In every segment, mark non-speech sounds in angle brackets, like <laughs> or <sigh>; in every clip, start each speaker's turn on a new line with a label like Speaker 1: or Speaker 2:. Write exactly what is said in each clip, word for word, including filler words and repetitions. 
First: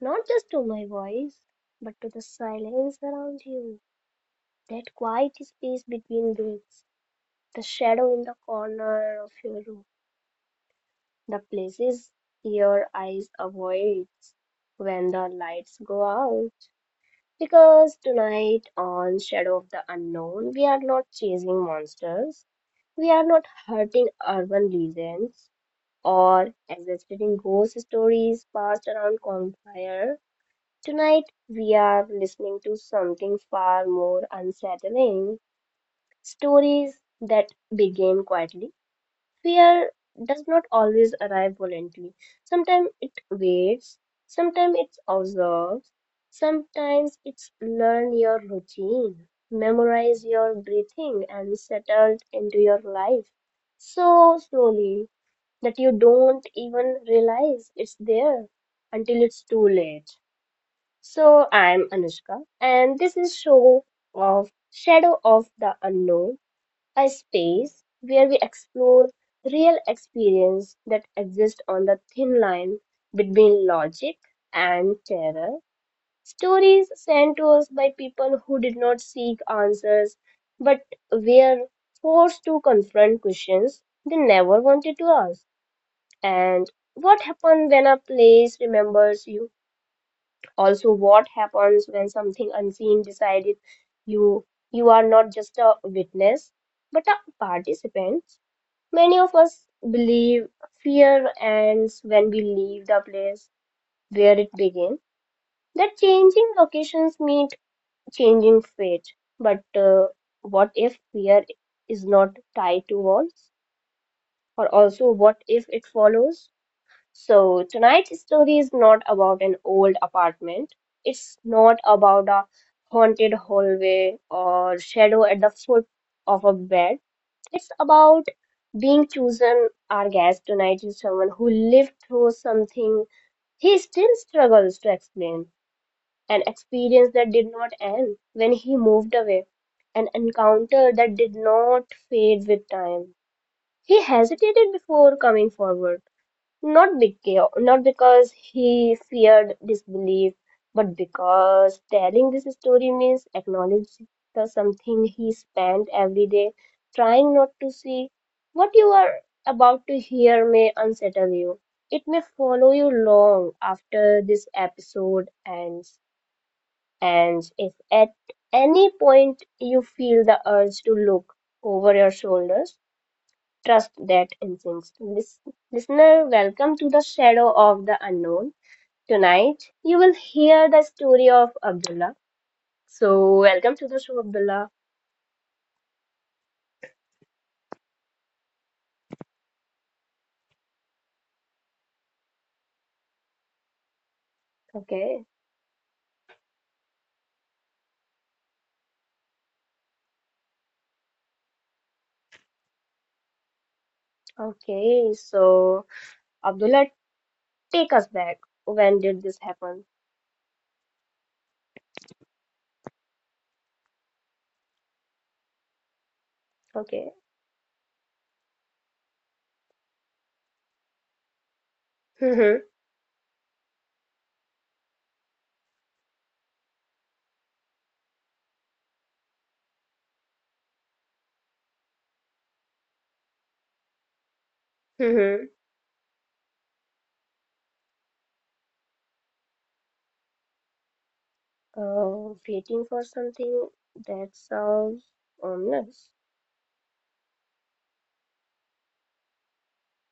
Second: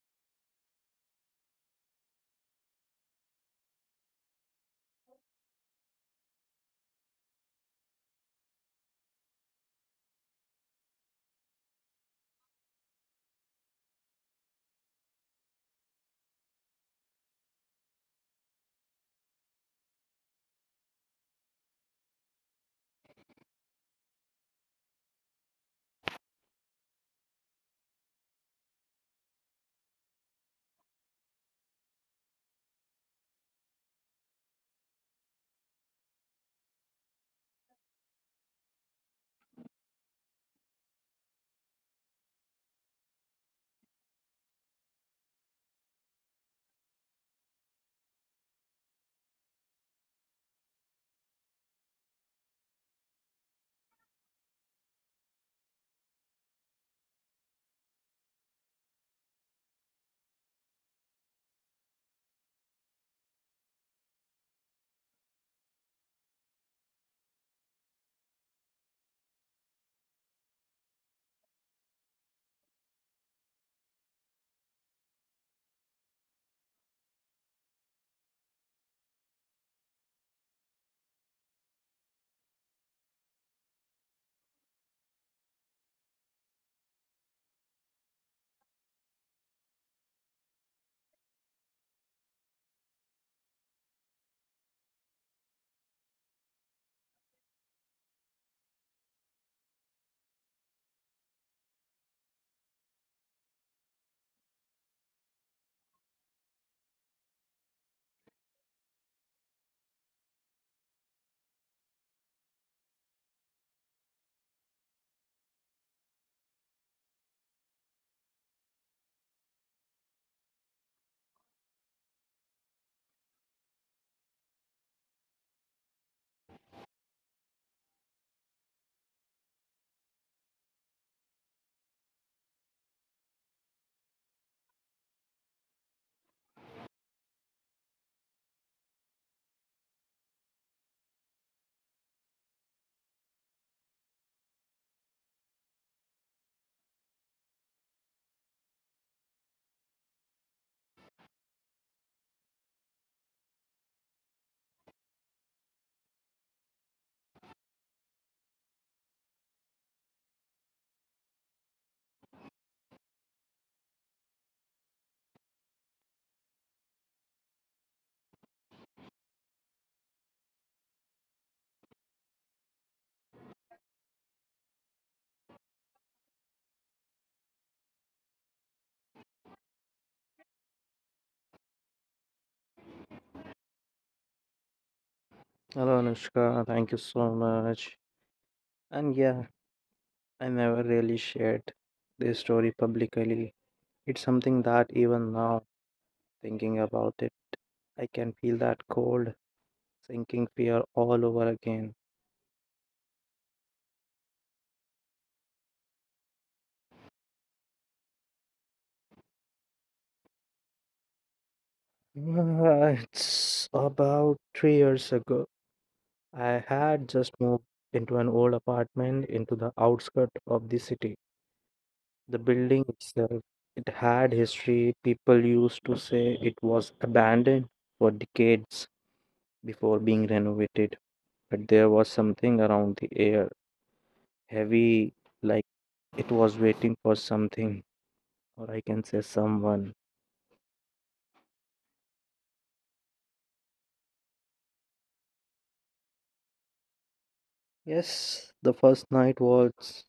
Speaker 1: not just to my voice, but to the silence around you, that quiet space between breaths, the shadow in the corner of your room, the places your eyes avoid when the lights go out. Because tonight, on Shadow of the Unknown, we are not chasing monsters, we are not hurting urban legends, or exhilarating ghost stories passed around campfire. Tonight we are listening to something far more unsettling, stories that begin quietly. Fear does not always arrive violently. Sometimes it waits, sometimes it observes, sometimes it's learn your routine, memorize your breathing and settled into your life so slowly that you don't even realize it's there until it's too late. So, I'm Anushka, and this is show of Shadow of the Unknown, a space where we explore real experience that exist on the thin line between logic and terror. Stories sent to us by people who did not seek answers but were forced to confront questions they never wanted to ask. And what happens when a place remembers you? Also, what happens when something unseen decided you you are not just a witness but a participant? Many of us believe fear ends when we leave the place where it began. That changing locations mean changing fate. But uh, what if fear is not tied to walls? Or also, what if it follows? So, tonight's story is not about an old apartment. It's not about a haunted hallway or shadow at the foot of a bed. It's about being chosen. Our guest tonight is someone who lived through something he still struggles to explain, an experience that did not end when he moved away, an encounter that did not fade with time. He hesitated before coming forward not because, not because he feared disbelief, but because telling this story means acknowledging the something he spent every day trying not to see. What you are about to hear may unsettle you. It may follow you long after this episode ends. And if at any point you feel the urge to look over your shoulders, trust that instinct. Lis- listener, welcome to the Shadow of the Unknown. Tonight, you will hear the story of Abdullah. So, welcome to the show, Abdullah.
Speaker 2: Hello Anushka, thank you so much. And yeah, I never really shared this story publicly. It's something that
Speaker 1: Okay,
Speaker 2: even now, thinking about it, I can feel that cold, sinking fear all over again.
Speaker 1: okay. So, Abdullah, take us back. When did this happen?
Speaker 2: <laughs> Uh, It's about three years ago. I had
Speaker 1: Okay.
Speaker 2: just moved into an old apartment into the outskirt of the city. The
Speaker 1: Mm-hmm.
Speaker 2: building itself, it had history. People used to say it was abandoned for decades before being renovated, but there was something around the air, heavy,
Speaker 1: Mm-hmm.
Speaker 2: like it was waiting for something, or I can say someone.
Speaker 1: Uh, waiting for something that sounds ominous.
Speaker 2: Yes, the first night was.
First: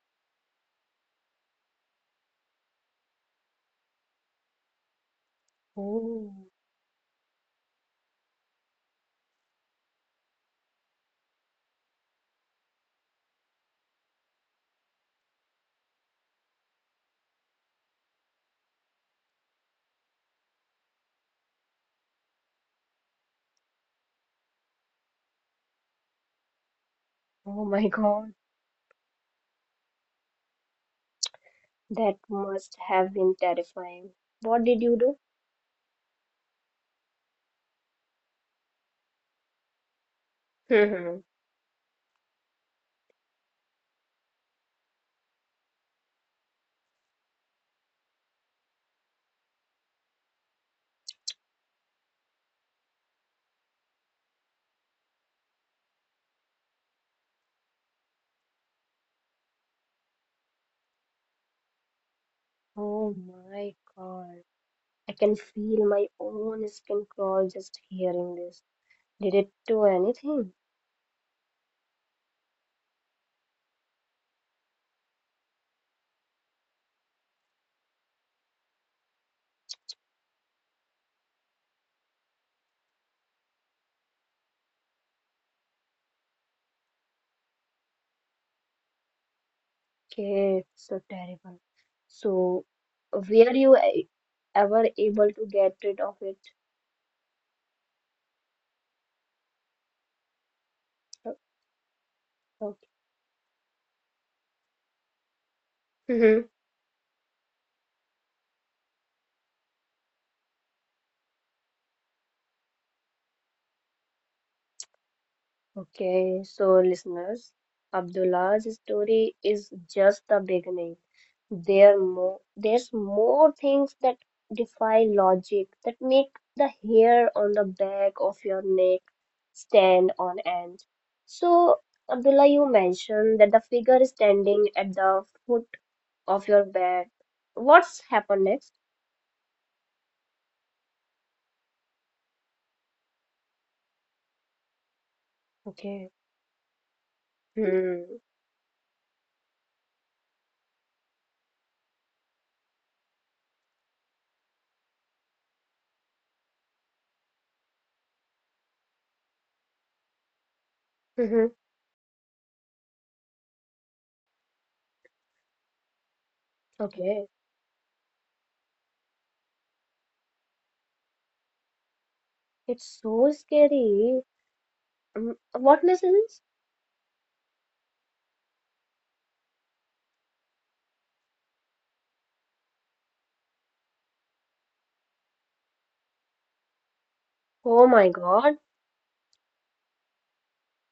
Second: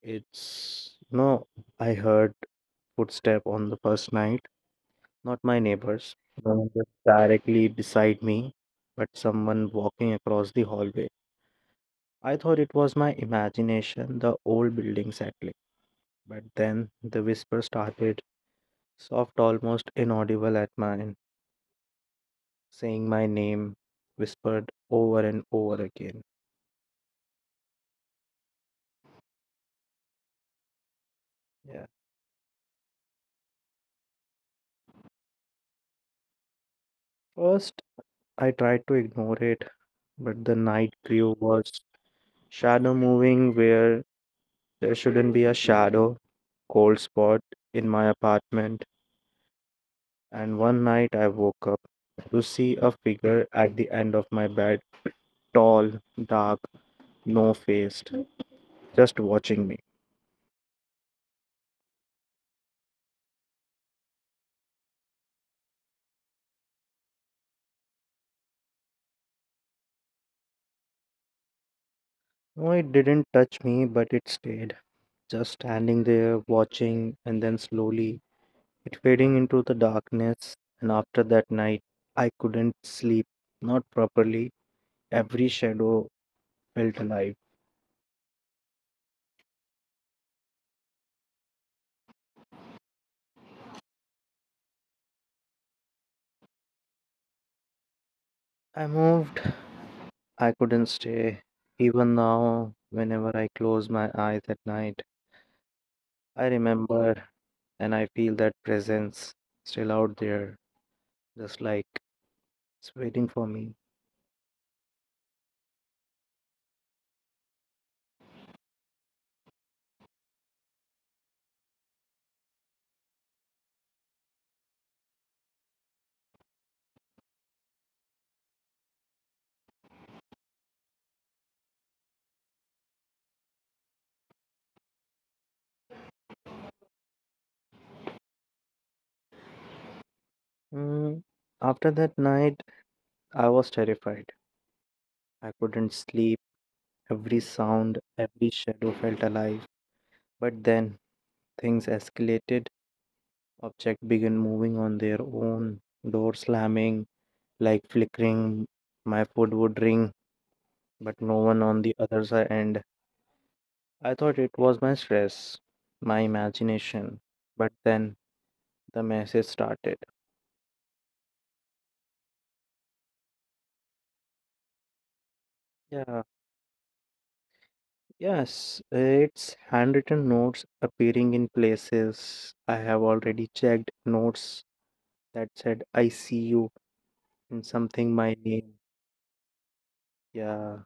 Speaker 2: It's. No, I heard footstep on the first night, not my neighbors,
Speaker 1: Oh,
Speaker 2: no one was directly beside me, but someone walking across the hallway. I thought it was my imagination, the old building settling. But then the whisper started, soft, almost inaudible at mine, saying my name, whispered over and over again.
Speaker 1: oh my God.
Speaker 2: Yeah.
Speaker 1: That must have been terrifying. What did you
Speaker 2: First, I tried to ignore it, but the night
Speaker 1: do?
Speaker 2: grew
Speaker 1: <laughs>
Speaker 2: worse. Shadow moving where there shouldn't be a shadow, cold spot in my apartment. And one night I woke up to see a figure at the end of my bed, tall, dark, no faced, just watching me.
Speaker 1: Oh my God. I can feel my own skin crawl just hearing this. Did it do anything?
Speaker 2: No, it didn't touch me, but it stayed, just standing there, watching, and then slowly it fading into the darkness. And after that night I couldn't sleep, not properly. Every shadow felt alive.
Speaker 1: Okay, so terrible. So, were you e- ever able to get rid of it?
Speaker 2: I moved, I couldn't stay. Even now, whenever I close my eyes at night,
Speaker 1: Okay.
Speaker 2: I remember and I feel that presence still out there, just like it's waiting for me.
Speaker 1: Okay, so listeners, Abdullah's story is just the beginning. There more, there's more things that defy logic, that make the hair on the back of your neck stand on end. So, Abdullah, you mentioned that the figure is standing at the foot of your bed. What's happened next?
Speaker 2: Mm. After that night I was terrified, I couldn't
Speaker 1: Okay.
Speaker 2: sleep. Every sound,
Speaker 1: Hmm.
Speaker 2: every shadow felt alive, but then things escalated. Objects begin moving on their own, door slamming, like flickering. My food would ring, but no
Speaker 1: Mm-hmm.
Speaker 2: one on the other side. And I thought it was my stress, my imagination.
Speaker 1: Okay.
Speaker 2: But then the message started.
Speaker 1: It's so scary. Um, what
Speaker 2: Yeah,
Speaker 1: lessons?
Speaker 2: yes, it's handwritten notes appearing in places I have already checked. Notes that said I see you and
Speaker 1: Oh my
Speaker 2: something my
Speaker 1: God,
Speaker 2: name. Yeah,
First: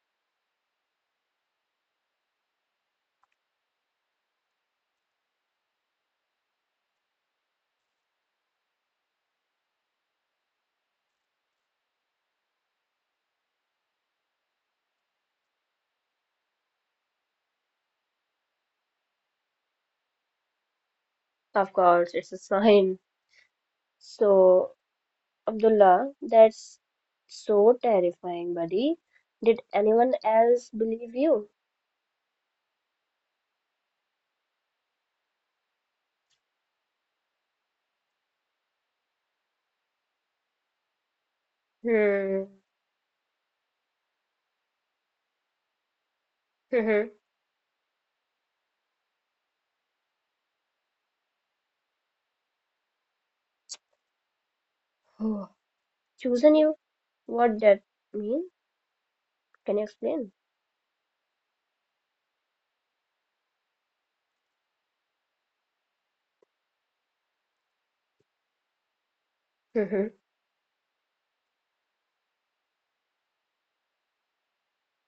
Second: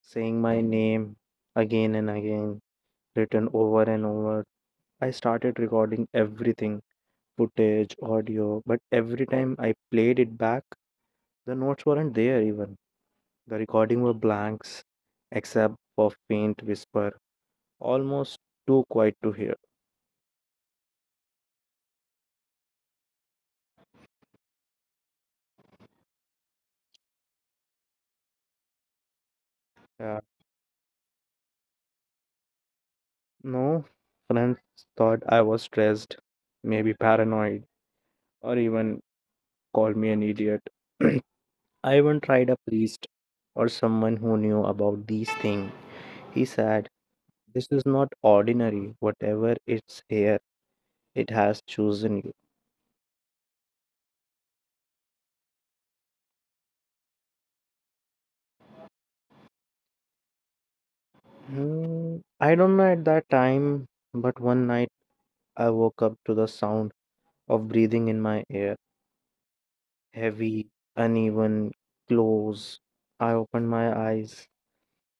Speaker 2: saying my name again and again, written over and over. I started recording everything, footage, audio, but every time I played it back, the notes weren't there even. The recording were blanks, except for faint whisper, almost too quiet to hear.
Speaker 1: of course, it's a sign. So, Abdullah, that's so terrifying, buddy. Did anyone
Speaker 2: Yeah.
Speaker 1: else believe you?
Speaker 2: No, friends thought I was stressed, maybe paranoid, or even called me an idiot. <clears throat> I even
Speaker 1: Hmm.
Speaker 2: tried a priest or someone who knew about these things. He said
Speaker 1: <laughs>
Speaker 2: this is not ordinary. Whatever it's here, it has chosen you.
Speaker 1: Mhm. Chosen you? What that mean? Can you explain?
Speaker 2: Hmm, I don't know at that time, but one night I woke up to the sound of breathing in my ear.
Speaker 1: <laughs> Mhm.
Speaker 2: Heavy, uneven, close. I opened my eyes,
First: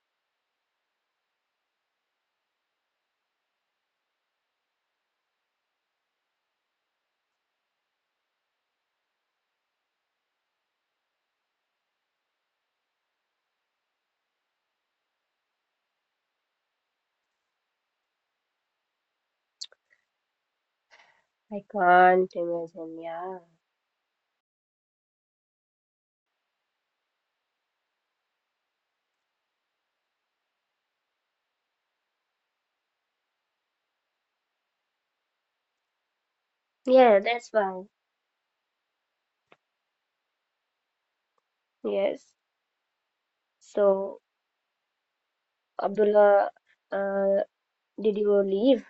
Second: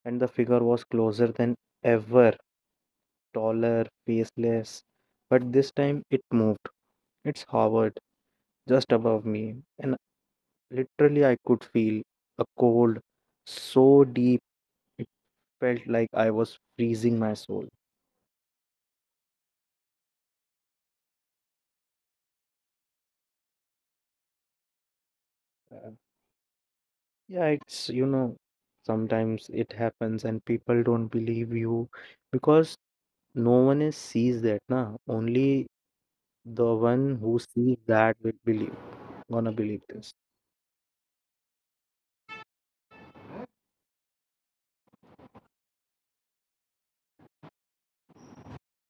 Speaker 2: and the figure was closer than ever, taller, faceless. But this time it moved. It's hovered just above me, and literally I could feel a cold so deep, felt like I was freezing my soul.
Speaker 1: I can't imagine, yeah.
Speaker 2: Uh, yeah, it's, you know, sometimes it happens and people don't believe you because no one is sees that, na. Only the one
Speaker 1: Yeah,
Speaker 2: who
Speaker 1: that's
Speaker 2: sees
Speaker 1: why.
Speaker 2: that will believe, gonna believe this.
Speaker 1: Yes. So, Abdullah, uh, did you leave?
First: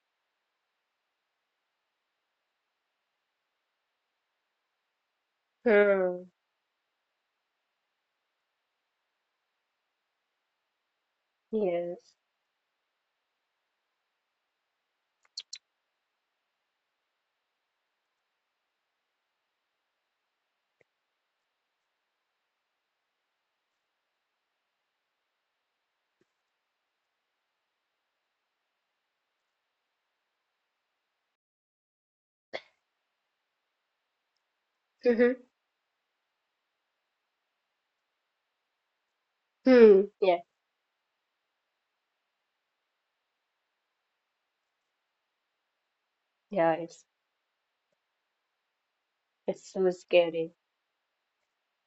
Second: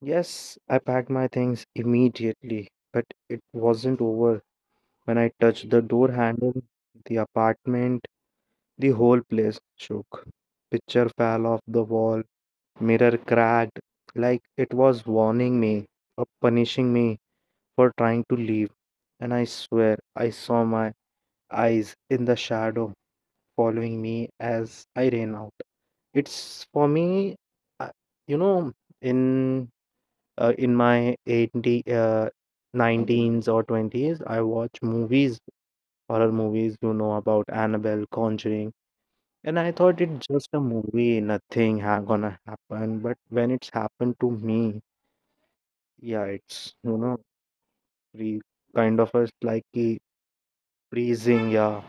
Speaker 2: Yes, I packed my things immediately, but it wasn't over. When I touched the door
Speaker 1: Hmm.
Speaker 2: handle, the apartment, the whole place shook. Picture fell off the
Speaker 1: Yes.
Speaker 2: wall, mirror cracked, like it was warning me or punishing me for trying to leave. And I swear I saw my eyes in the shadow following me as I ran out. It's for me, I- you know, in uh, in my eighty, uh, nineteens or twenties, I watch
Speaker 1: <laughs> Hmm.
Speaker 2: movies, horror movies, you know, about Annabelle, Conjuring. And I thought
Speaker 1: Hmm.
Speaker 2: it's
Speaker 1: Yeah.
Speaker 2: just a movie, nothing ha- gonna happen. But when it's happened to me, yeah, it's,
Speaker 1: Yeah,
Speaker 2: you
Speaker 1: it's
Speaker 2: know, pre kind of a like
Speaker 1: it's so
Speaker 2: a
Speaker 1: scary.
Speaker 2: freezing. Yeah.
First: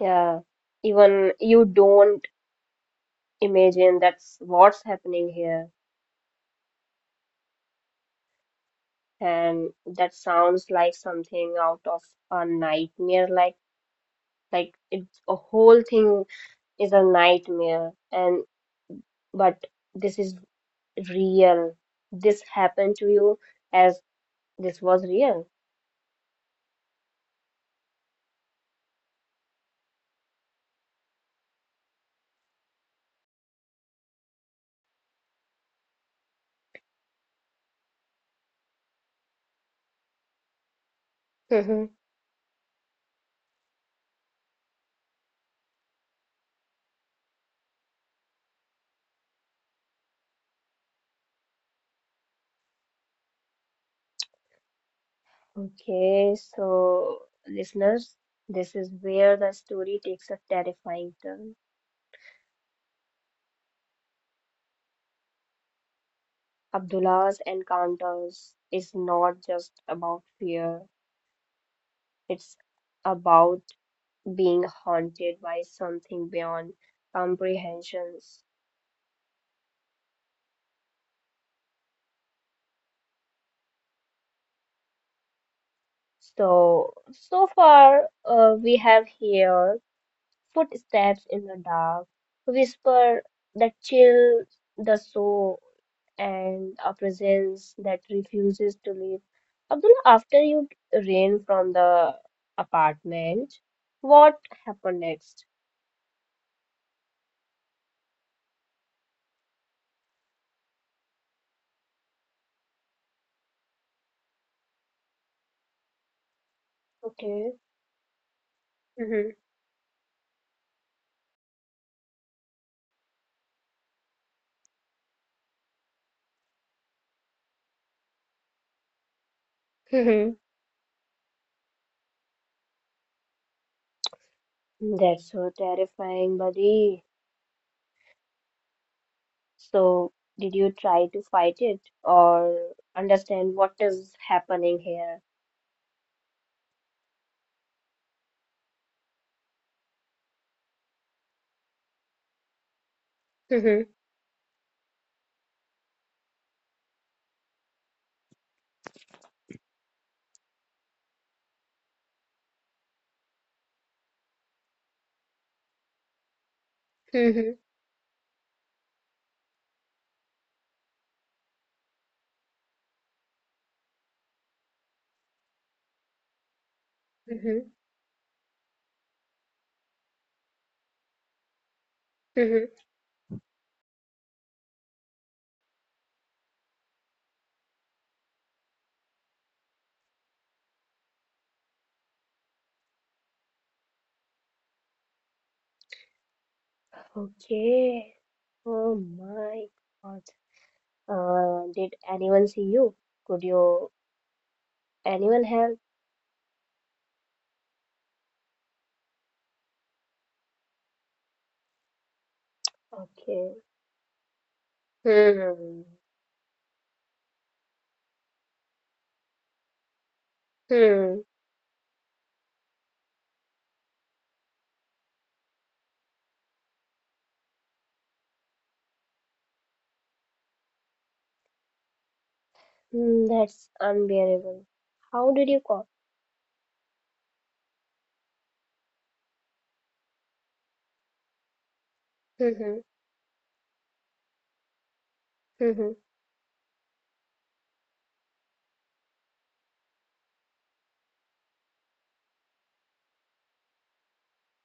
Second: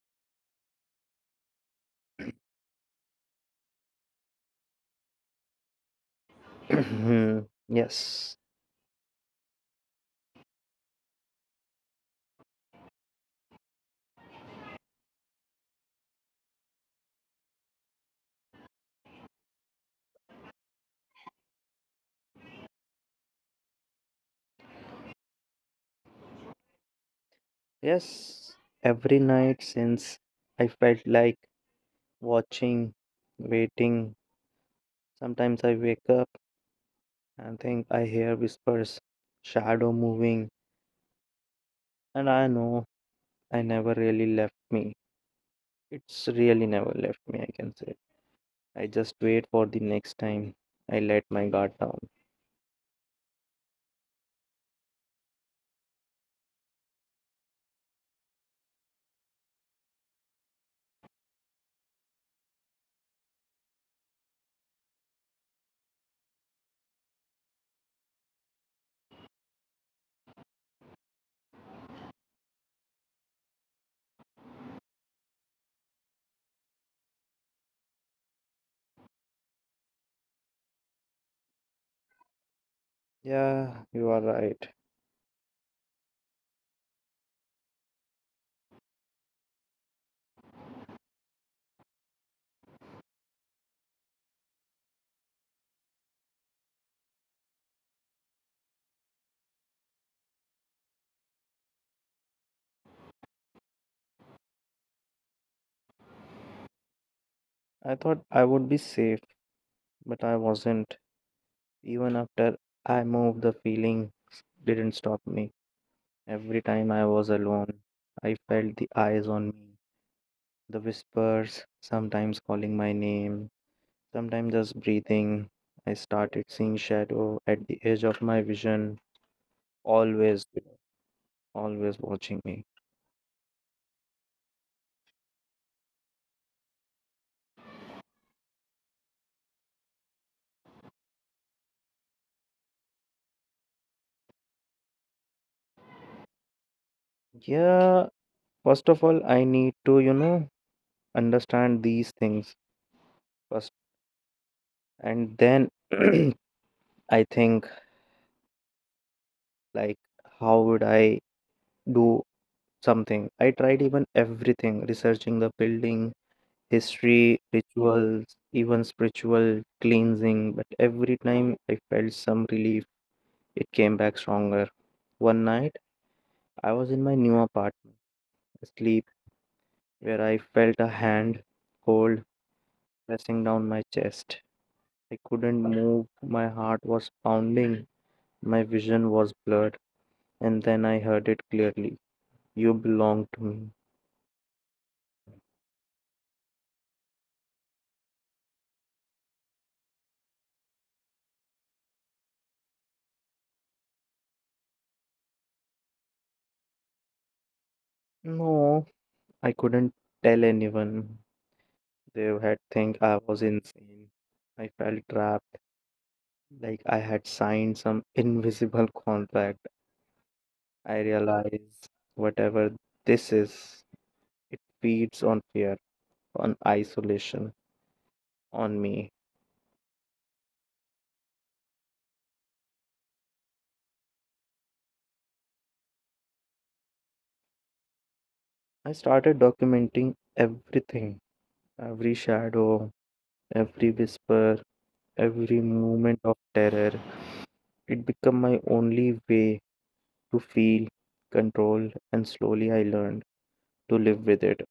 Speaker 1: Yeah, even you don't imagine that's what's happening here,
Speaker 2: <clears throat> Mhm. Yes,
Speaker 1: and that sounds like something out of a nightmare. Like like it's a whole thing is a nightmare, and but this is real. This happened to you as this was real.
Speaker 2: yes. Every night since I felt like watching, waiting. Sometimes I wake up and think I hear whispers, shadow moving,
Speaker 1: Mhm.
Speaker 2: and I know I never really left me. It's really never left me, I can say. I just wait for the next time I let my guard down.
Speaker 1: Okay, so listeners, this is where the story takes a terrifying turn. Abdullah's encounters is not just about fear, it's about being haunted by something beyond comprehensions.
Speaker 2: Yeah, you are right.
Speaker 1: So, so far, uh, we have here footsteps in the dark, whisper that chill the soul, and a presence that refuses to leave. Abdullah, after you ran from the apartment, what happened next?
Speaker 2: I thought I would be safe, but I wasn't. Even after I moved, the feeling didn't stop me. Every time I was
Speaker 1: Okay.
Speaker 2: alone, I felt the eyes
Speaker 1: Mm-hmm.
Speaker 2: on me, the whispers, sometimes calling my name, sometimes just breathing. I started seeing shadow at the edge of my vision,
Speaker 1: Mm-hmm.
Speaker 2: always, always watching me.
Speaker 1: <laughs> That's so terrifying, buddy. So, did you try to fight it or understand what is happening here?
Speaker 2: Yeah, first of all, I need to, you know, understand these things first,
Speaker 1: Mm-hmm.
Speaker 2: and then <clears throat> I think like how would I do something. I tried even everything, researching the building, history,
Speaker 1: Mm-hmm.
Speaker 2: rituals, even spiritual cleansing, but every time I felt some relief, it came back stronger. One night, I was in my new
Speaker 1: Mm-hmm.
Speaker 2: apartment, asleep, where I felt a hand, cold,
Speaker 1: Mm-hmm.
Speaker 2: pressing down my chest. I couldn't move, my heart was pounding, my vision was blurred, and then I heard it clearly. You belong to me.
Speaker 1: Okay. Oh my God. Uh, did anyone see you? Could you anyone help?
Speaker 2: No, I couldn't tell anyone. They had think I was
Speaker 1: Okay.
Speaker 2: insane. I felt trapped,
Speaker 1: Hmm.
Speaker 2: like I had signed some invisible contract. I
Speaker 1: Hmm.
Speaker 2: realized whatever this is, it feeds on fear, on isolation, on me.
Speaker 1: Hmm. That's unbearable. How did you call?
Speaker 2: I started documenting everything, every
Speaker 1: Mm-hmm.
Speaker 2: shadow, every whisper, every
Speaker 1: Mm-hmm.
Speaker 2: moment of terror. It became my only way to feel, control, and slowly I learned to live with it.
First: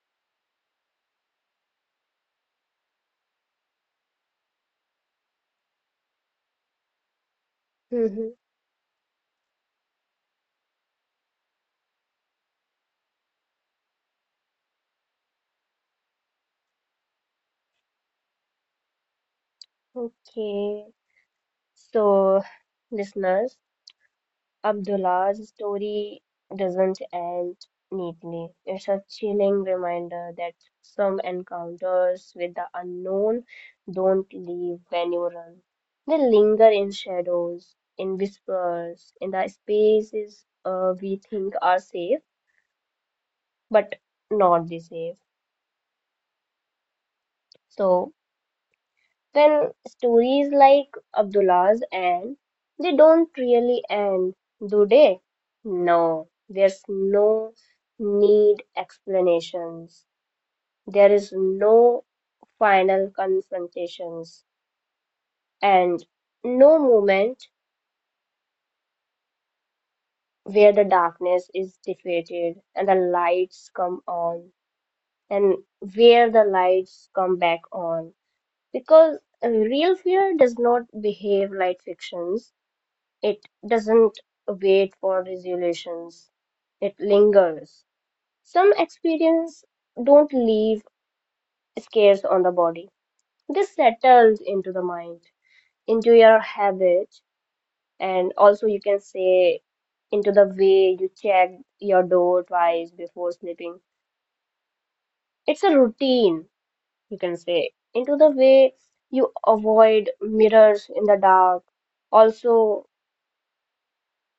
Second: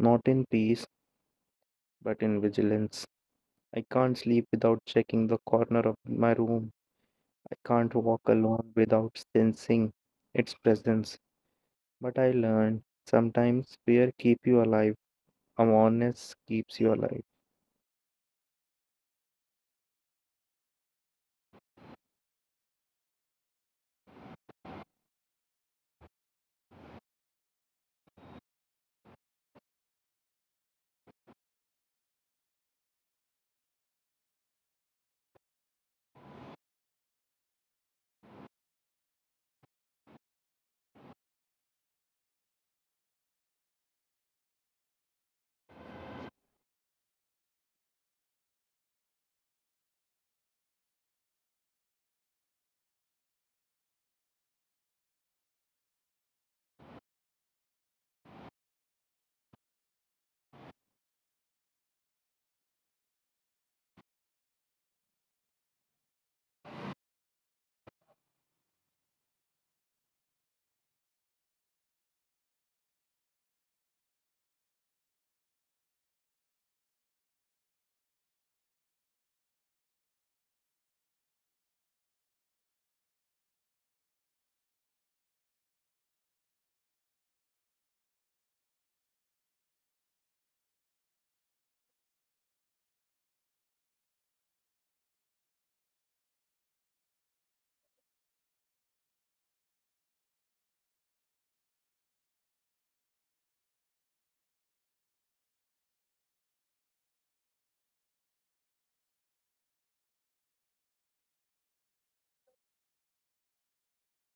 Speaker 2: Not in peace, but in vigilance. I can't sleep without checking the corner of my room. I can't walk
Speaker 1: Mm-hmm.
Speaker 2: alone without sensing its presence. But I learned sometimes fear keep you alive. Awareness keeps you alive.
Speaker 1: Okay. So, listeners, Abdullah's story doesn't end neatly. It's a chilling reminder that some encounters with the unknown don't leave when you run. They linger in shadows, in whispers, in the spaces uh, we think are safe, but not the safe. So, well, stories like Abdullah's end they don't really end, do they? No, there's no need explanations. There is no final confrontations and no moment where the darkness is defeated and the lights come on and where the lights come back on because real fear does not behave like fictions. It doesn't wait for resolutions, it lingers. Some experiences don't leave scars on the body. This settles into the mind, into your habit, and also you can say into the way you check your door twice before sleeping. It's a routine, you can say, into the way you avoid mirrors in the dark. Also,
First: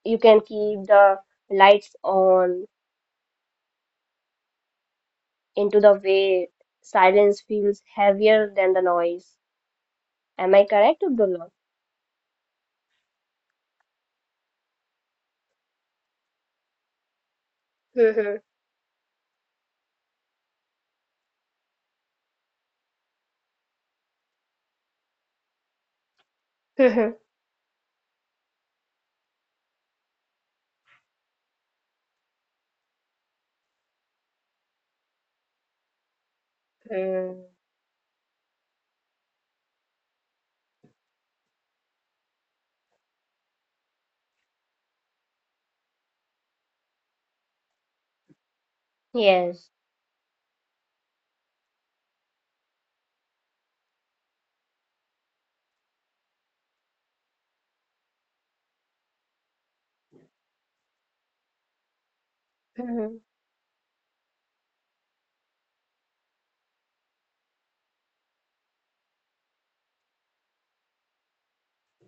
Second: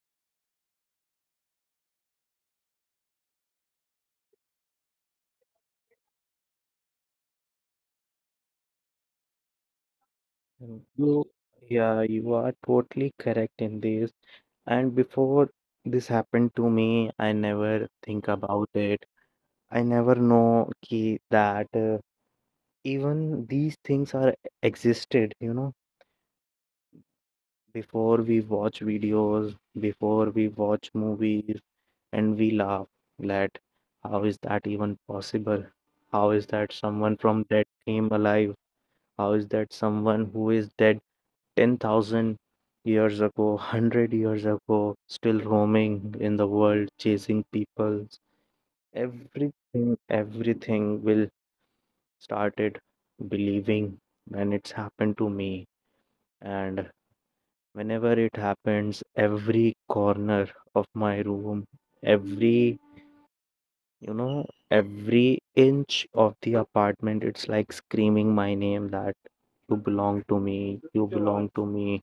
Speaker 1: you can keep the lights on into the way silence feels heavier than the noise. Am I
Speaker 2: And
Speaker 1: correct,
Speaker 2: you,
Speaker 1: Abdullah?
Speaker 2: yeah, you are totally correct in this. And before this happened to me, I never think about it. I never know ki that uh, even these things are existed, you know. Before we watch videos, before we watch movies, and we laugh that how is that even possible? How is that someone from dead came alive? How is that someone who is dead ten thousand years ago, <laughs> one hundred years ago, still roaming in the world, chasing people?
Speaker 1: Yes.
Speaker 2: Everything, everything will started believing and it's happened to me. And whenever it happens, every corner of my room, every, you know, every inch of the apartment, it's like screaming my name that you belong to me, you belong to me,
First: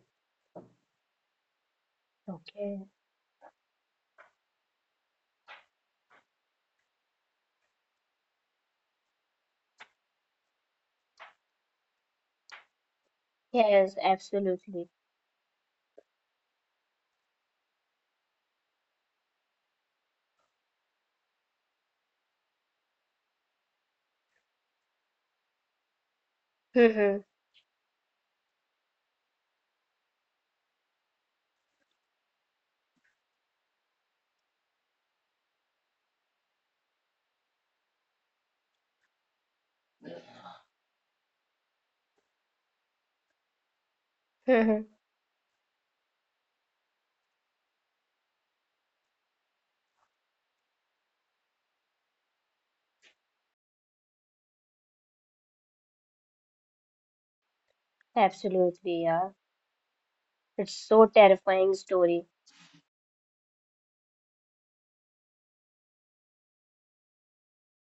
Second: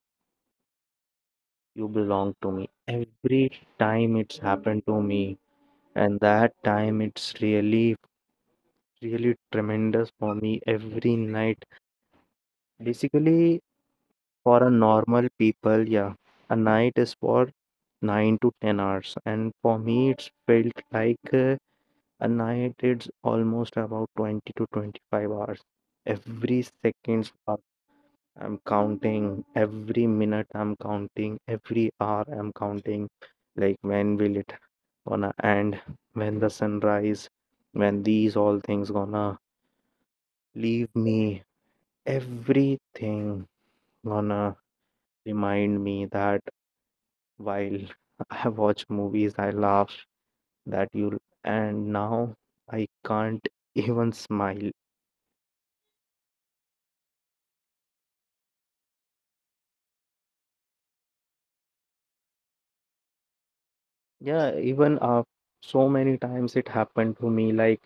Speaker 2: you belong to me
Speaker 1: Okay.
Speaker 2: every time it's happened to me. And that time it's really really tremendous for me, every night basically.
Speaker 1: Yes,
Speaker 2: For a
Speaker 1: absolutely.
Speaker 2: normal people, yeah, a night is for nine to ten hours, and for me it's felt like uh, a night it's almost about twenty to twenty-five hours. every seconds are- I'm counting, every minute I'm counting, every hour I'm counting, like when will it gonna end, when the sunrise, when these all things gonna leave me. Everything gonna remind me that while <laughs> I watch movies I laugh that you'll, and now I can't <laughs> even smile.
Speaker 1: Absolutely, yeah. It's so terrifying story.
Speaker 2: Yeah, even uh, so many times it happened to me. Like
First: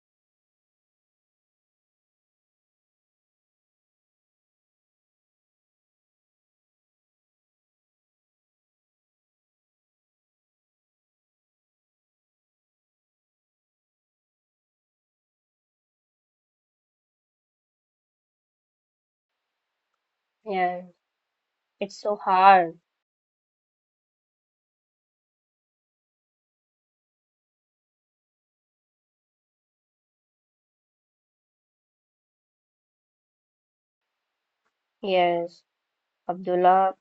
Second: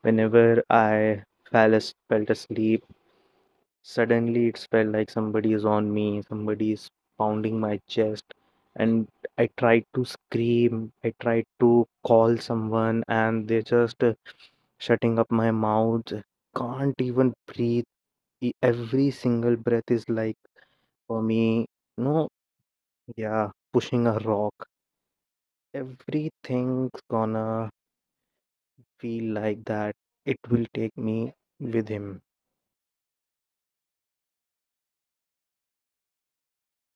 Speaker 2: whenever I fell as fell asleep, suddenly it felt like somebody is on me, somebody is pounding my chest, and I tried to scream, I tried to call someone, and they just uh, shutting up my mouth, can't even breathe. E- every single breath is like
Speaker 1: Yeah.
Speaker 2: for me,
Speaker 1: It's so
Speaker 2: no.
Speaker 1: hard.
Speaker 2: Yeah, pushing a rock. Everything's gonna feel like that. It will take me with him.
Speaker 1: Yes. Abdullah,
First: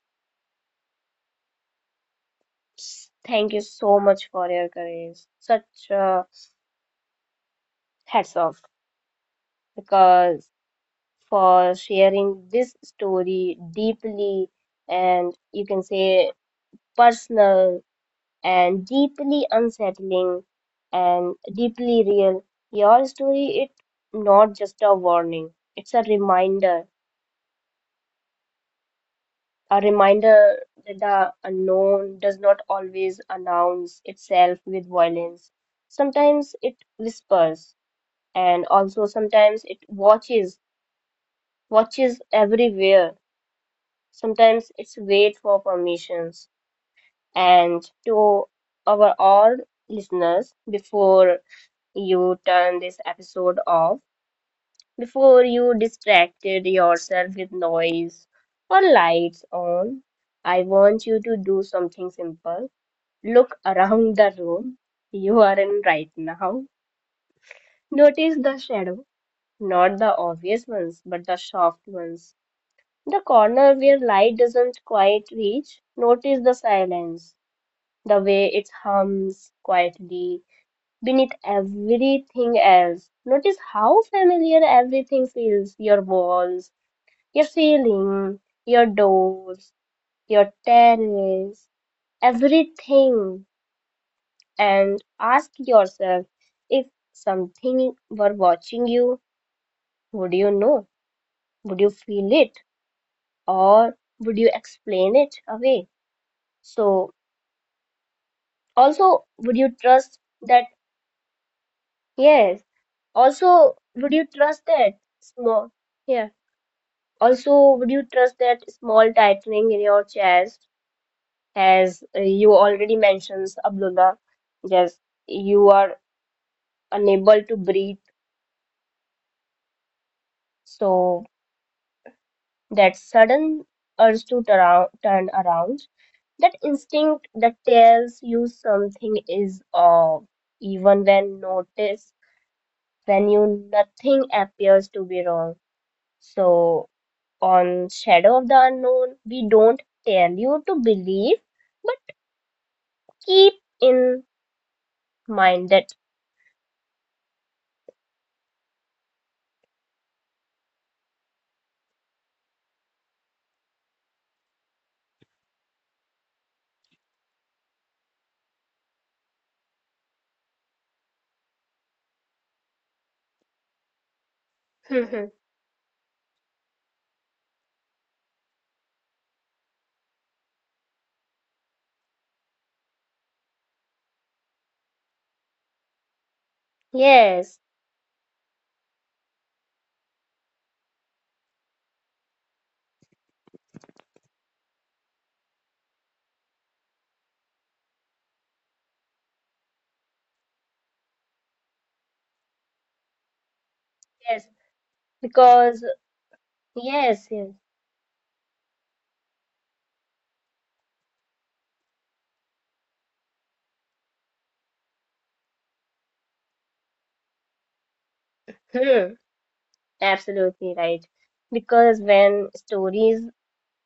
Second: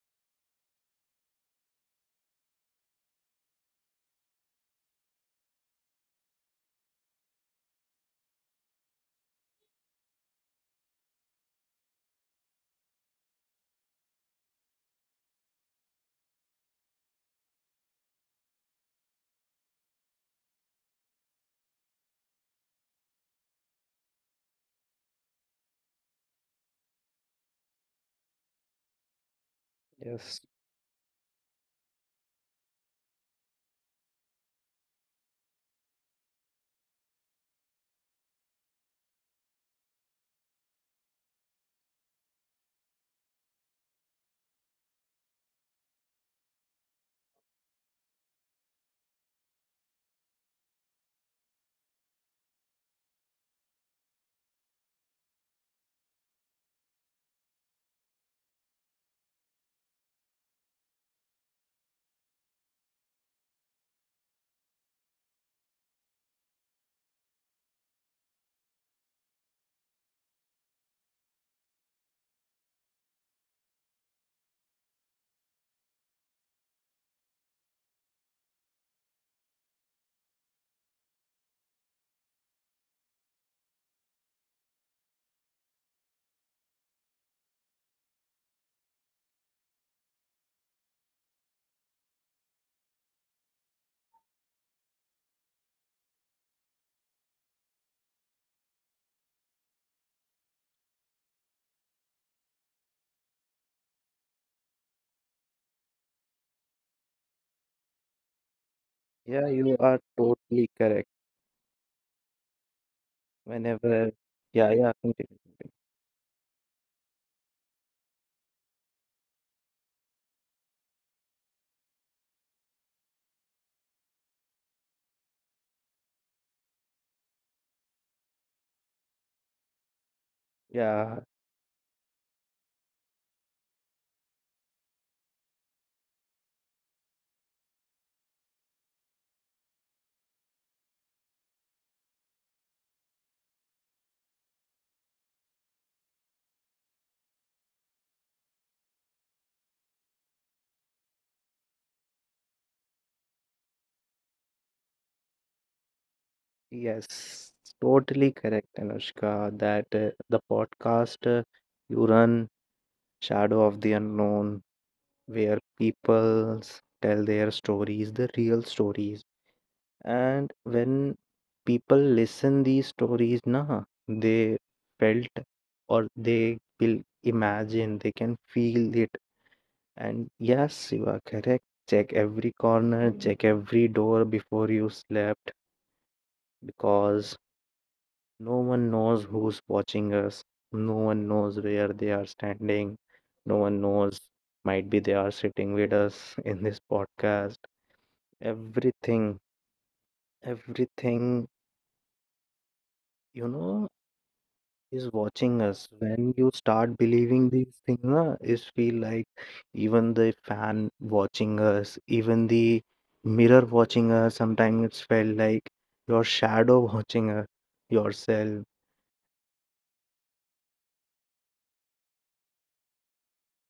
Speaker 1: s- thank you so much for your courage. Such a hats off. Because for sharing this story deeply and you can say personal and deeply unsettling and deeply real. Your story its not just a warning, it's a reminder. A
Speaker 2: Yes.
Speaker 1: reminder that the unknown does not always announce itself with violence. Sometimes it whispers and also sometimes it watches, watches everywhere. Sometimes it's wait for permissions. And to our all listeners, before you turn this episode off, before you distracted yourself with noise or lights on, I want you to do something simple. Look around the room you are in right now. Notice the shadow, not the obvious ones, but the soft ones. The corner where light doesn't quite reach, notice the silence. The way it hums quietly beneath everything else. Notice how familiar everything feels, your walls, your ceiling, your doors, your terrace, everything. And ask yourself, if something were watching you, would you know? Would you feel it? Or would you explain it away? So, also, would you
Speaker 2: Yeah,
Speaker 1: trust
Speaker 2: you are
Speaker 1: that?
Speaker 2: totally correct.
Speaker 1: Yes, also, would you
Speaker 2: Whenever,
Speaker 1: trust that
Speaker 2: yeah, yeah,
Speaker 1: small?
Speaker 2: continue.
Speaker 1: Yeah. Also, would you trust that small tightening in your chest, as uh, you already mentioned, Abdullah? Yes, you are unable to breathe. So
Speaker 2: yeah,
Speaker 1: that sudden urge to turn turn around, that instinct that tells you something is off, even when notice when you nothing appears to be wrong. So. On Shadow of the Unknown, we don't tell you to believe, but keep in mind that.
Speaker 2: yes, totally correct, Anushka, that uh, the podcast uh, you run, Shadow of the Unknown, where people tell their stories, the real stories, and when people listen these stories na they felt or they will imagine they can feel it. And yes, you are correct, check every corner, check every door before you slept,
Speaker 1: <laughs>
Speaker 2: because
Speaker 1: Yes,
Speaker 2: no one knows who's watching us, no one knows where they are standing, no one knows, might be they are sitting with us <laughs> in this podcast. Everything, everything, you know,
Speaker 1: yes,
Speaker 2: is watching
Speaker 1: because,
Speaker 2: us. When you start
Speaker 1: yes, yes.
Speaker 2: believing these things, na, is feel like even the fan watching us, even the mirror watching us. Sometimes it's felt like your shadow <laughs> watching us, yourself.
Speaker 1: Hmm, absolutely right. Because when stories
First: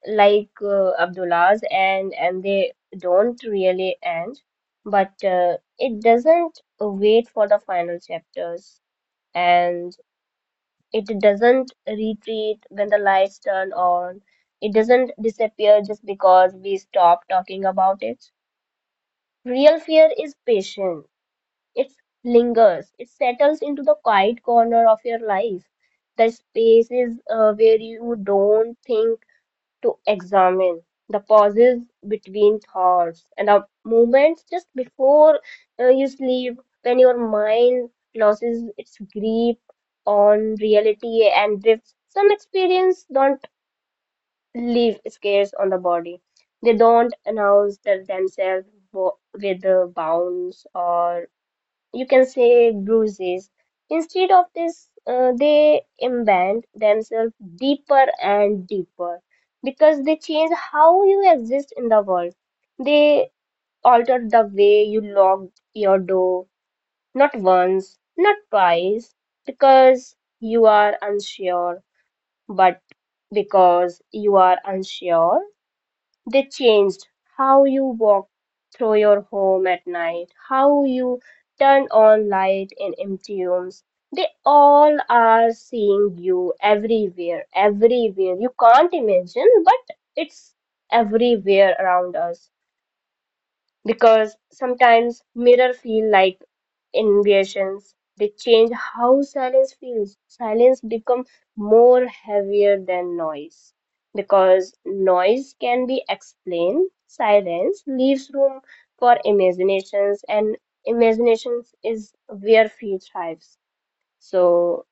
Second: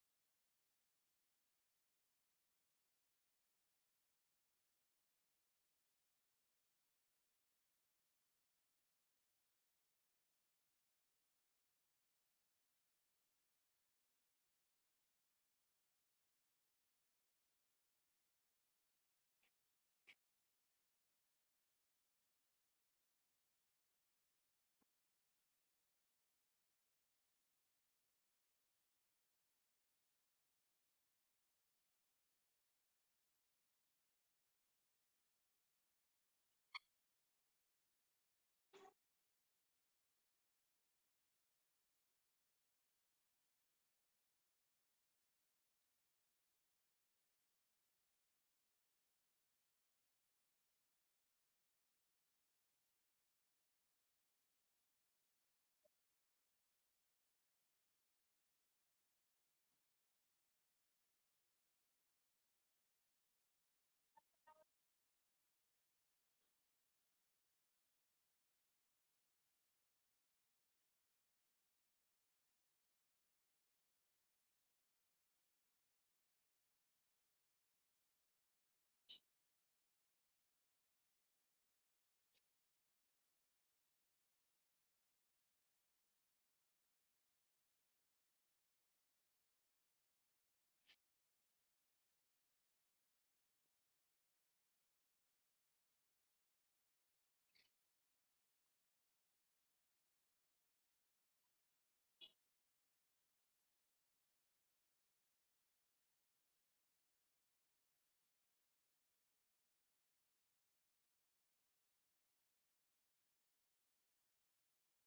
Speaker 1: like uh, Abdullah's end, and they don't really end, but uh, it doesn't wait for the final chapters. And it doesn't retreat when the lights turn on. It doesn't disappear just because we stop talking about it. Real fear is patient. It lingers. It settles into the quiet corner of your life. The spaces uh, where you don't think to examine the pauses between thoughts and the moments just before uh, you sleep when your mind loses its grip on reality and drifts. Some experience don't leave scars on the body. They don't announce their- themselves wo- with uh, bounds or you can say bruises. Instead of this, uh, they embed themselves deeper and deeper because they change how you exist in the world. They alter the way you lock your door, not once, not twice, because you are unsure, but because you are unsure. They changed how you walk through your home at night, how you turn on light in empty rooms. They all are seeing you everywhere, everywhere. You can't imagine, but it's everywhere around us because sometimes mirror feel like invasions. They change how silence feels. Silence become more heavier than noise because noise can be explained. Silence leaves room for imaginations, and imaginations is where fear thrives. So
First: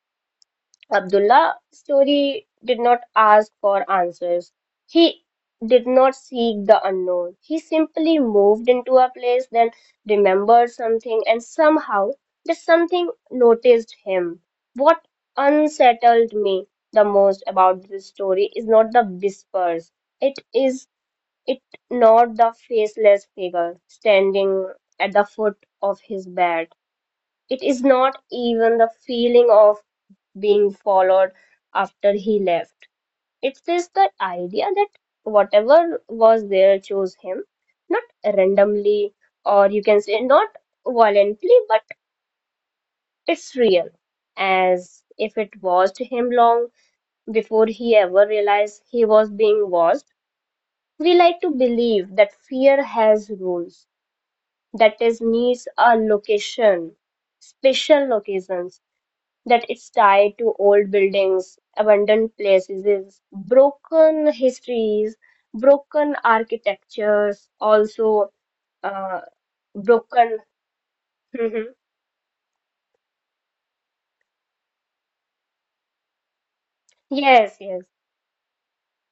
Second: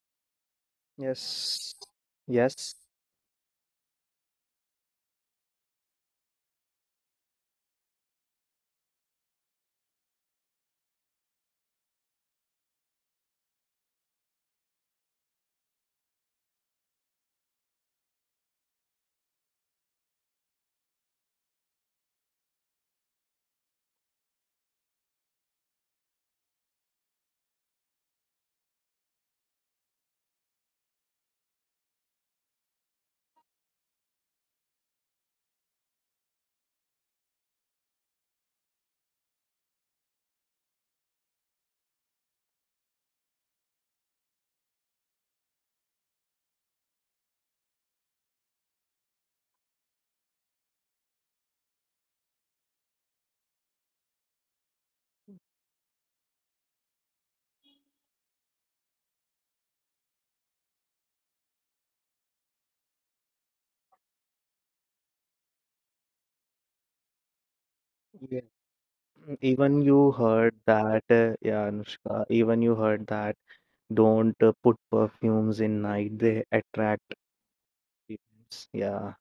Speaker 1: Abdullah's
Speaker 2: Yes,
Speaker 1: story
Speaker 2: yes,
Speaker 1: did not ask for answers. He did not seek the unknown. He simply moved into a place, then remembered something, and somehow that something noticed him. What unsettled me the most about this story is not the whispers. It is it not the faceless figure standing at the foot of his bed. It is not even the feeling of being followed after he left. It is the idea that whatever was there chose him, not randomly, or you can say not violently, but it's real, as if it was to him long before he ever realized he was being watched. We like to believe that fear has rules, that is, needs a location, special locations that it's tied to old buildings, abandoned places, broken histories, broken architectures,
Speaker 2: yeah.
Speaker 1: also uh,
Speaker 2: Mm, even you
Speaker 1: broken.
Speaker 2: heard that, uh, yeah,
Speaker 1: Mhm.
Speaker 2: Anushka. Even you heard that. Don't uh, put perfumes in night; they attract.
Speaker 1: Yes, yes.
Speaker 2: <laughs> Demons. Yeah.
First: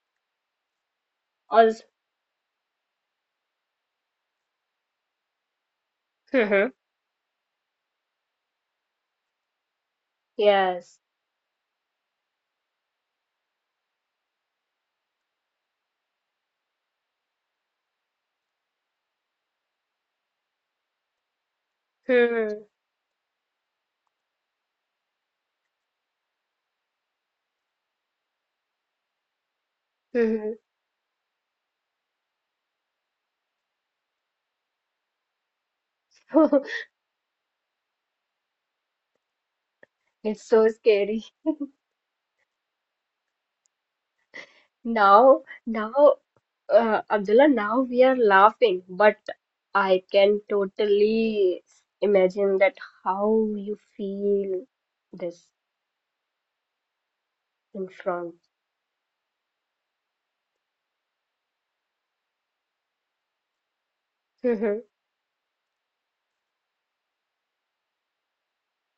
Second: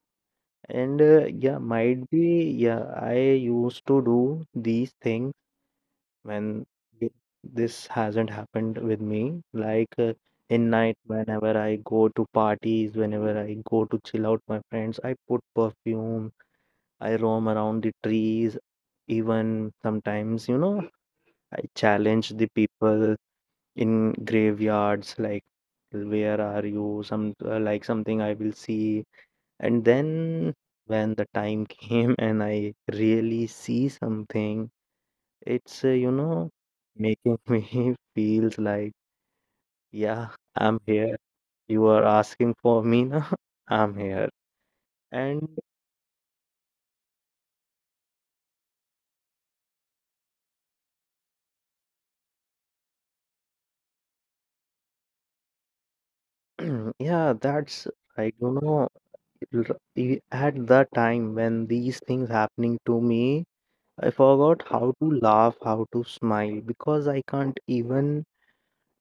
Speaker 2: And uh, yeah,
Speaker 1: Also,
Speaker 2: might be, yeah, I used to do these things when
Speaker 1: mhm,
Speaker 2: it- this hasn't happened with me. Like uh, in night,
Speaker 1: yes.
Speaker 2: whenever I go to parties, whenever I go to chill out my friends, I put perfume, I roam around the trees. Even sometimes, you know, I challenge the
Speaker 1: Mhm.
Speaker 2: people in graveyards, like, where are you? Some uh, like something I will see. And then
Speaker 1: Mhm.
Speaker 2: when the time <laughs> came and I really see something, it's, uh, you know,
Speaker 1: <laughs>
Speaker 2: making <laughs> me feels like, yeah,
Speaker 1: It's so
Speaker 2: I'm here.
Speaker 1: scary.
Speaker 2: You are asking for me now. <laughs> I'm here.
Speaker 1: Now,
Speaker 2: And
Speaker 1: now, uh, Abdullah, now we are laughing, but I can totally imagine that how you feel this
Speaker 2: <clears throat> yeah, that's
Speaker 1: in
Speaker 2: like,
Speaker 1: front.
Speaker 2: you know, r- e- at that time when these things happening to me, I forgot
Speaker 1: Hmm.
Speaker 2: how to laugh, how to smile because I can't even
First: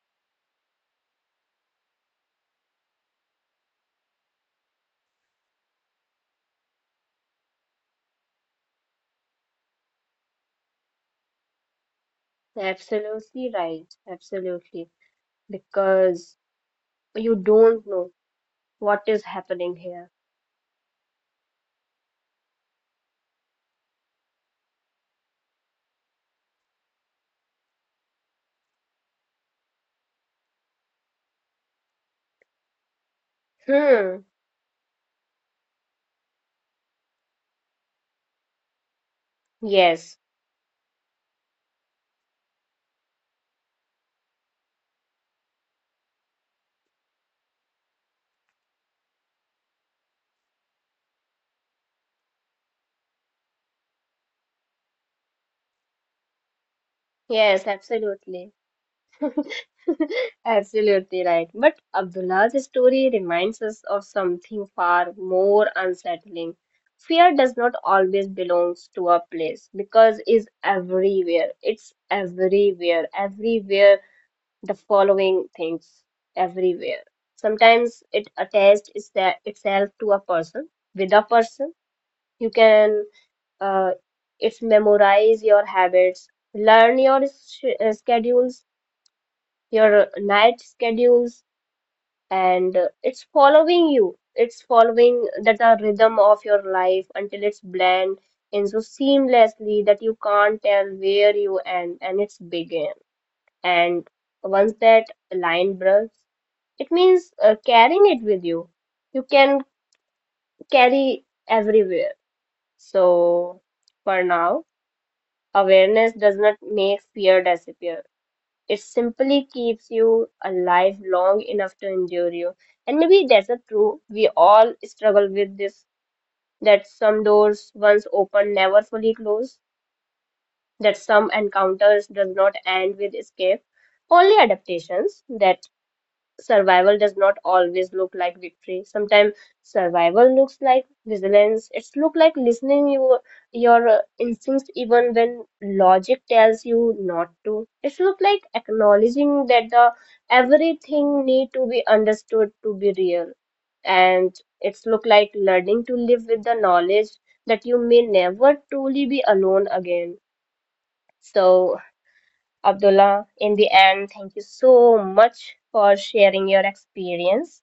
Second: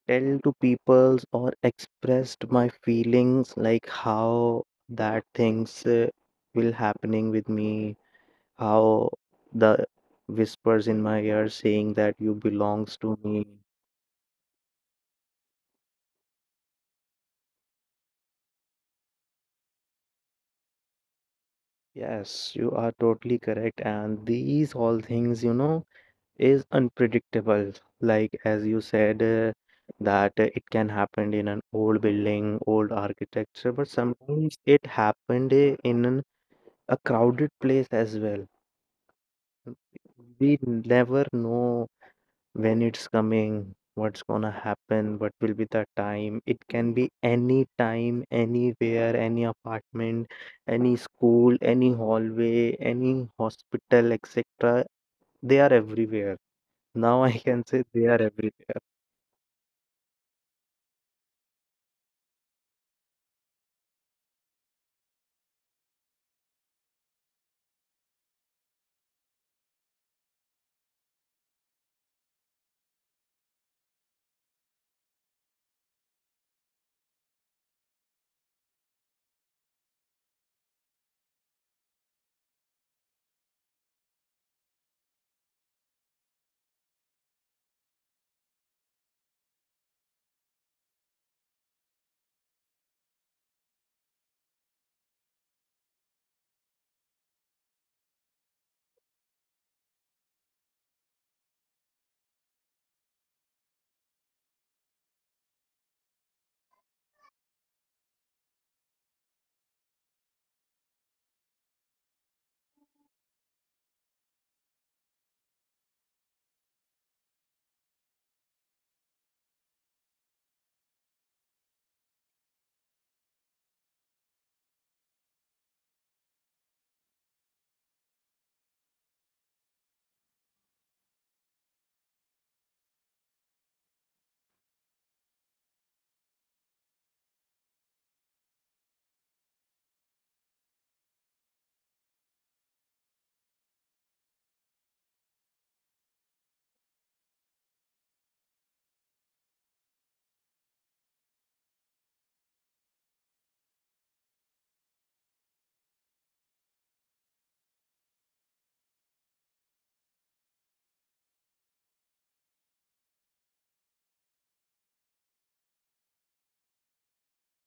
Speaker 2: tell to peoples or expressed my feelings like how that things uh, will happening with me, how the whispers in my ear saying that you belongs to me.
Speaker 1: Absolutely right. Absolutely. Because you don't know what is happening here.
Speaker 2: Yes, you are totally correct, and these all things, you know, is unpredictable, like as you said, uh, that uh, it can happen in an old building, old architecture, but
Speaker 1: Hmm.
Speaker 2: sometimes it happened uh, in an, a crowded place as well.
Speaker 1: Yes.
Speaker 2: We never know when it's coming, what's gonna happen, what will be the time. It can be any time, anywhere, any apartment, any school, any hallway, any hospital, et cetera. They are everywhere. Now I can
Speaker 1: Yes,
Speaker 2: say they are
Speaker 1: absolutely.
Speaker 2: everywhere.
Speaker 1: <laughs> Absolutely right. But Abdullah's story reminds us of something far more unsettling. Fear does not always belong to a place because it's everywhere. It's everywhere, everywhere the following things everywhere. Sometimes it attaches itself to a person. With a person, you can uh, it's memorize your habits, learn your sch- uh, schedules, your night schedules, and uh, it's following you. It's following that the rhythm of your life until it's blend in so seamlessly that you can't tell where you end and it's begin. And once that line blurs it means uh, carrying it with you. You can carry everywhere. So, for now, awareness does not make fear disappear. It simply keeps you alive long enough to endure you. And maybe that's a true. We all struggle with this that some doors once open never fully close, that some encounters does not end with escape. Only adaptations that survival does not always look like victory. Sometimes survival looks like resilience. It's look like listening your your uh, instincts even when logic tells you not to. It's look like acknowledging that the everything need to be understood to be real. And it's look like learning to live with the knowledge that you may never truly be alone again. So Abdullah, in the end, thank you so much for sharing your experience.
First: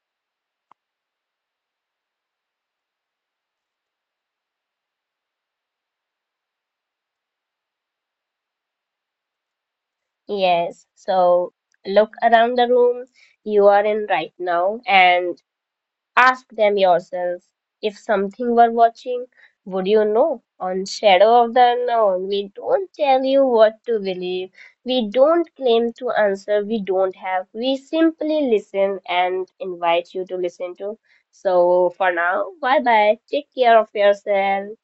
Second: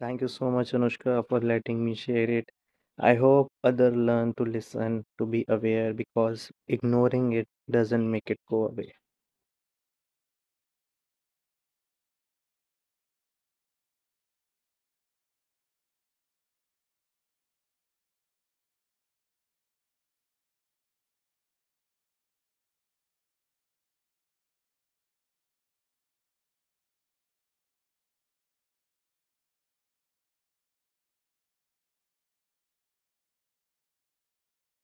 Speaker 2: Thank you so much, Anushka, for letting me share it. I hope other learn to listen, to be aware, because ignoring it doesn't make it go away.
Speaker 1: Yes, so look around the room you are in right now and ask them yourself, if something were watching, would you know? On Shadow of the Unknown, we don't tell you what to believe. We don't claim to answer. We don't have. We simply listen and invite you to listen to. So for now, bye bye. Take care of yourself.